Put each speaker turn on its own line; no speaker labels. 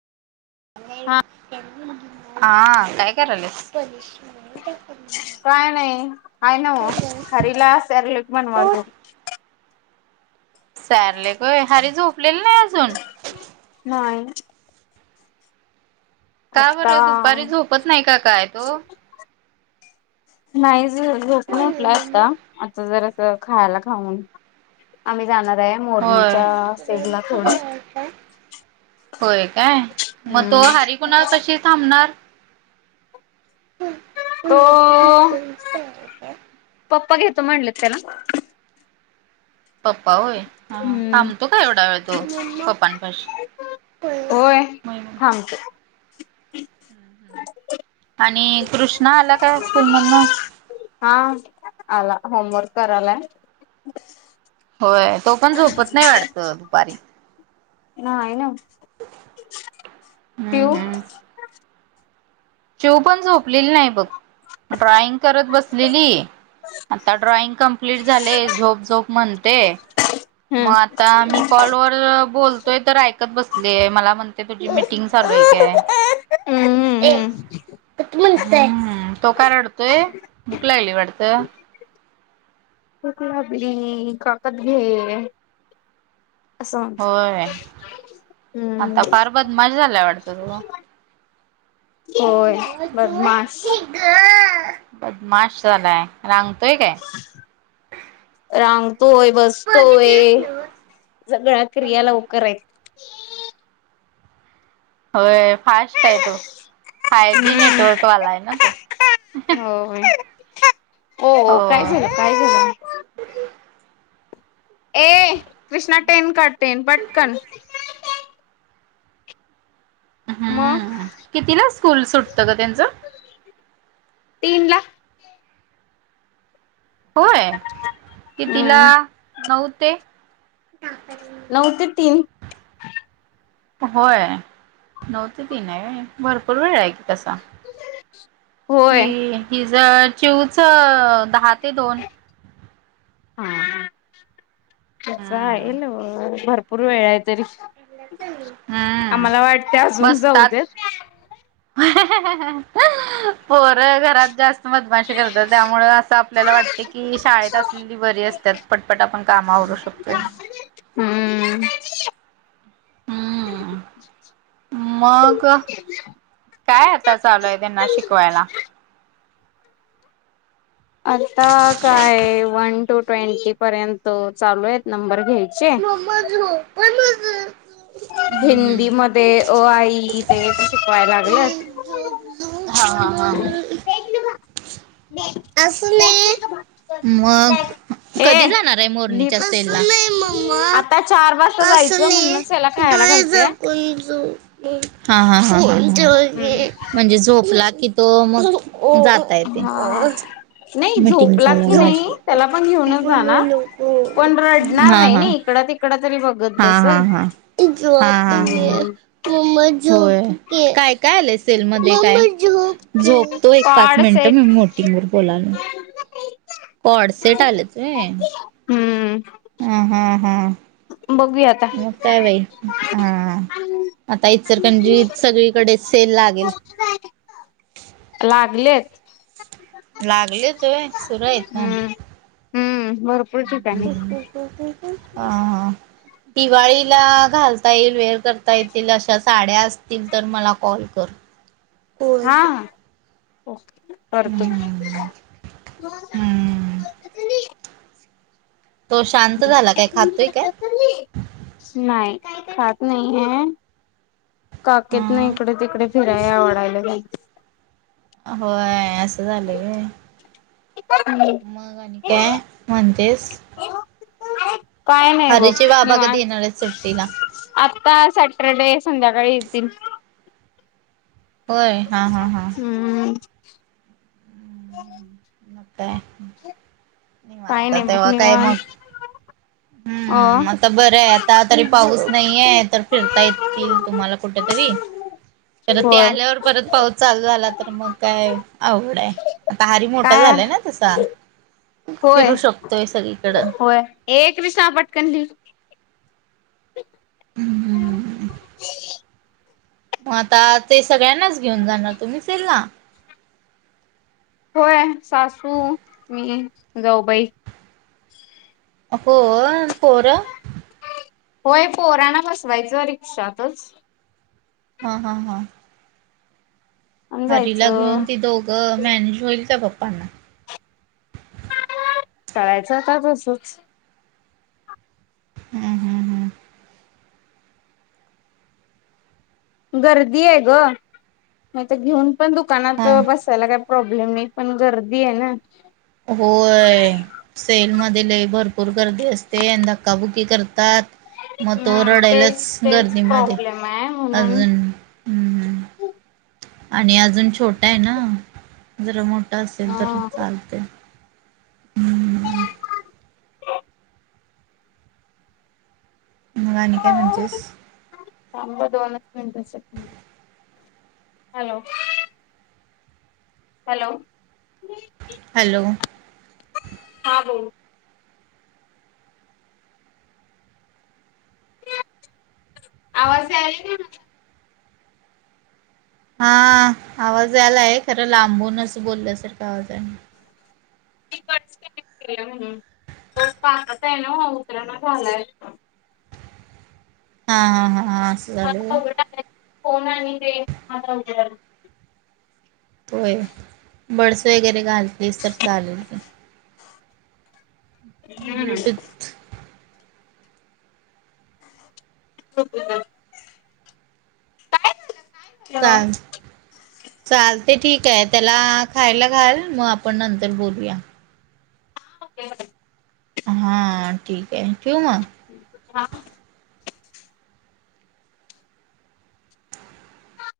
हा
हां काय करायलस?
काय नाई काय नव खरीला सेरेलेक बनवायचं.
सारलेक होय हारी झोपलेलं नाही आजून?
नाई
का
आता,
बरं दुपारी झोपत नाही का काय तो?
नाही झोपून, उठलोय आता,
होय.
आता जरासं, खायला खाऊन, आम्ही जाणार ये मोरणीच्या सेजला थोडे
काय, होय काय, मग
हम्म
तो हरी कुणा पशी थांबणार? हम.
तो पप्पा घेतो म्हणले, त्याला,
पप्पा होय, हा
हम्म
थांबतो का एवढा वेळ तो पप्पांपशी,
होय, हम, [unintelligible] [unintelligible]
आणि कृष्णाआला, काय स्कूलमधनं,
हा आला होमवर्क करायला य,
होय तो पण झोपत नाही वाटत, दुपारी,
नाही नव्ह, पिऊ,
हम्म पिऊ पण झोपलेली नाही बघ, ड्रॉईंग करत बसलेली, आता ड्रॉइंग कम्प्लीट झाले, झोप झोप म्हणते, मग
हम्म
आ आता मी कॉलवरर बोलतोय तर, ऐकत बसले मला म्हणते तुझी मीटिंग चालू आहे काय,
हम्म
एक,
हम्म
तो काय रडतोय, भूक लागली वाटत.
हम काकत घे, अस,
होय
हम्म,
मजा झालं वाटत म,
होय, बदमाश.
बदमास झालाय, रांगतोय काय?
रांगतोय, बसतोय,
बघितलंच नव्ह
सगळ्या क्रिया
त्याला.
लवकर येत,
होय फास्ट आहे तो, फायजी जी नेटवर्क वाला आहे ना तो.
होय
हो.
काय झालं, काय झालं, [unintelligible] मग?
किती ला स्कूल, सुटतं ग त्यांच.
तीन ला,
होय कितिला,
हम्म
नऊ ते, पर्यंत.
नऊ ते तीन,
होय नऊ ते तीन आहे, भरपूर वेळ आहे की, कसा,
होय
मी हि, ज चिवच.
हा,
त्यांना
[unintelligible] भरपूर वेळ आहे, तरी
चांगलं
आम्हाला
हम्म
वाटते, अजून जाऊ देत.
[unintelligible] पोर घरात जास्त, बधमाशी करत, त्यामुळे असं आपल्याला वाटते की, शाळेत अस, ली बरी असतात पटपट, आपण कामावरू शकतो.
हम्म,
हम्म
[unintelligible]
मग काय आता, चालूय त्यांना शिकवायला.
आता काय वन, टू ट्वेंटी पर्यंत चालू आहेत नंबर घ्यायचे.
[unintelligible] हम्म
हिंदी मध्ये अ, आ, ई ते तर शिकवाय लागलंत.
हम्म हा, हा, हा,
[inaudible]
असून मग
ए
कधी जाणार आहे मोरणीच्या सेल नाही म्मा
ार वा जायचं म्हण
हा, हा, म्हणजे, ला की तो मग, जातायेत,
हा नाही झोपला की नाही, त्याला पण
माझी
घेऊनच
बोलू
जाणार
नको
पण रडणार नाही नाही इकड त, कक तरी ब
हा हा हा हा हा
हम्म.
म काय काय आलं सेल मध्ये काय झोपतो एक पाच
कॉड
मिनिट मी
सेट
मोटंगर बोलाल हॉडसेट आलेचय
हम्म
हम हम् हम
बघूयात
मग काय बाई हा आता इत सरकणजी सगळीकडे सेल लागेल
लागलेत
लागले त सुरू येत ना
हम्म हम्म भरपूर ठिकाणी.
हा दिवाळीला घालता येईल वेअर करता येतील अशा साड्या असतील तर मला कॉल कर हो
हा हा ओके परत
हम्म हम्म तो शांत झाला काय खातोय काय
नाही खात नाही ह काकेत नाही
हा
इकडे तिकडे फिराय आवडायला
होय असं झालं
जायचं.
मग आणि काय म्हणजेच
काय नाही बघ
हरीचे
नि
बाबा कधी
वान
येणार आहेत सुट्टीला?
आता सॅटरडे संध्याकाळी येतील
होय हा हा हा
हम्म ह
काय मी
काही
मानत
नाही बघ
तेव्हा काय मग
ह
हम्म आता बरं आहे आता तरी पाऊस नाहीये तर फिरता येतील तुम्हाला कुठेतरी तर ते
होय
आल्यावर परत पाऊस चालू झाला तर मग काय आवड आहे आता हारी मोठा
काय
झालाय ना तसा फिरू शकतोय सगळीकडं
एक कृष्णा पटकन
हम्म हम्म मग आता ते सगळ्यांनाच घेऊन जाणार तुम्ही तेल ना
होय सासू मी जाऊबाई
अ हो परा
होय पोराणा बसवायचं रिक्षातच
हा हा हा
आणि
हरीला घेऊन
जायचं.
ती दोघं मॅनेज होईल का पप्पांना
करायचं आता तसंच
हम हम
गर्दी आहे ग मग तर घेऊन पण दुकानात
हा
बसायला काय प्रॉब्लेम नाही पण गर्दी आहे ना
होय सेलमध्येध ल भरपूर गर्दी असते आणि धक्काबुकी करतात मग तो
हम्म तेच
रडायलाच
तेच
गर्दीमध्ये
प्रॉब्लेम आहे म्हणून
अजून ह् आणि अजून छोटा आहे ना जरा मोठ असेल तर
हा
चालते् म आणि काय म्हणतीस?
थांब दोनच मिनटासाठी, हॅलो. हॅलो
हॅलो
हा बोल. आवाज याला का माझा?
हा आवाज यालाय खरं लांबूनचं बोलल्यासारखा आवाज हाय.
[unintelligible] काकत आहे ना ओ उतरण झालाय.
हा हा असू
[unintelligible]
होय, बडस वगैरे घालतीस तर चालेल की.
हम्म.
ब्लूटूथ
[unintelligible] काय झालं?
[unintelligible] चालतय ठीक आहे त्याला खायला घाल म आपण नंतर बोलूया.
[unintelligible]
हा ठीकय, ठिऊ म.
हा.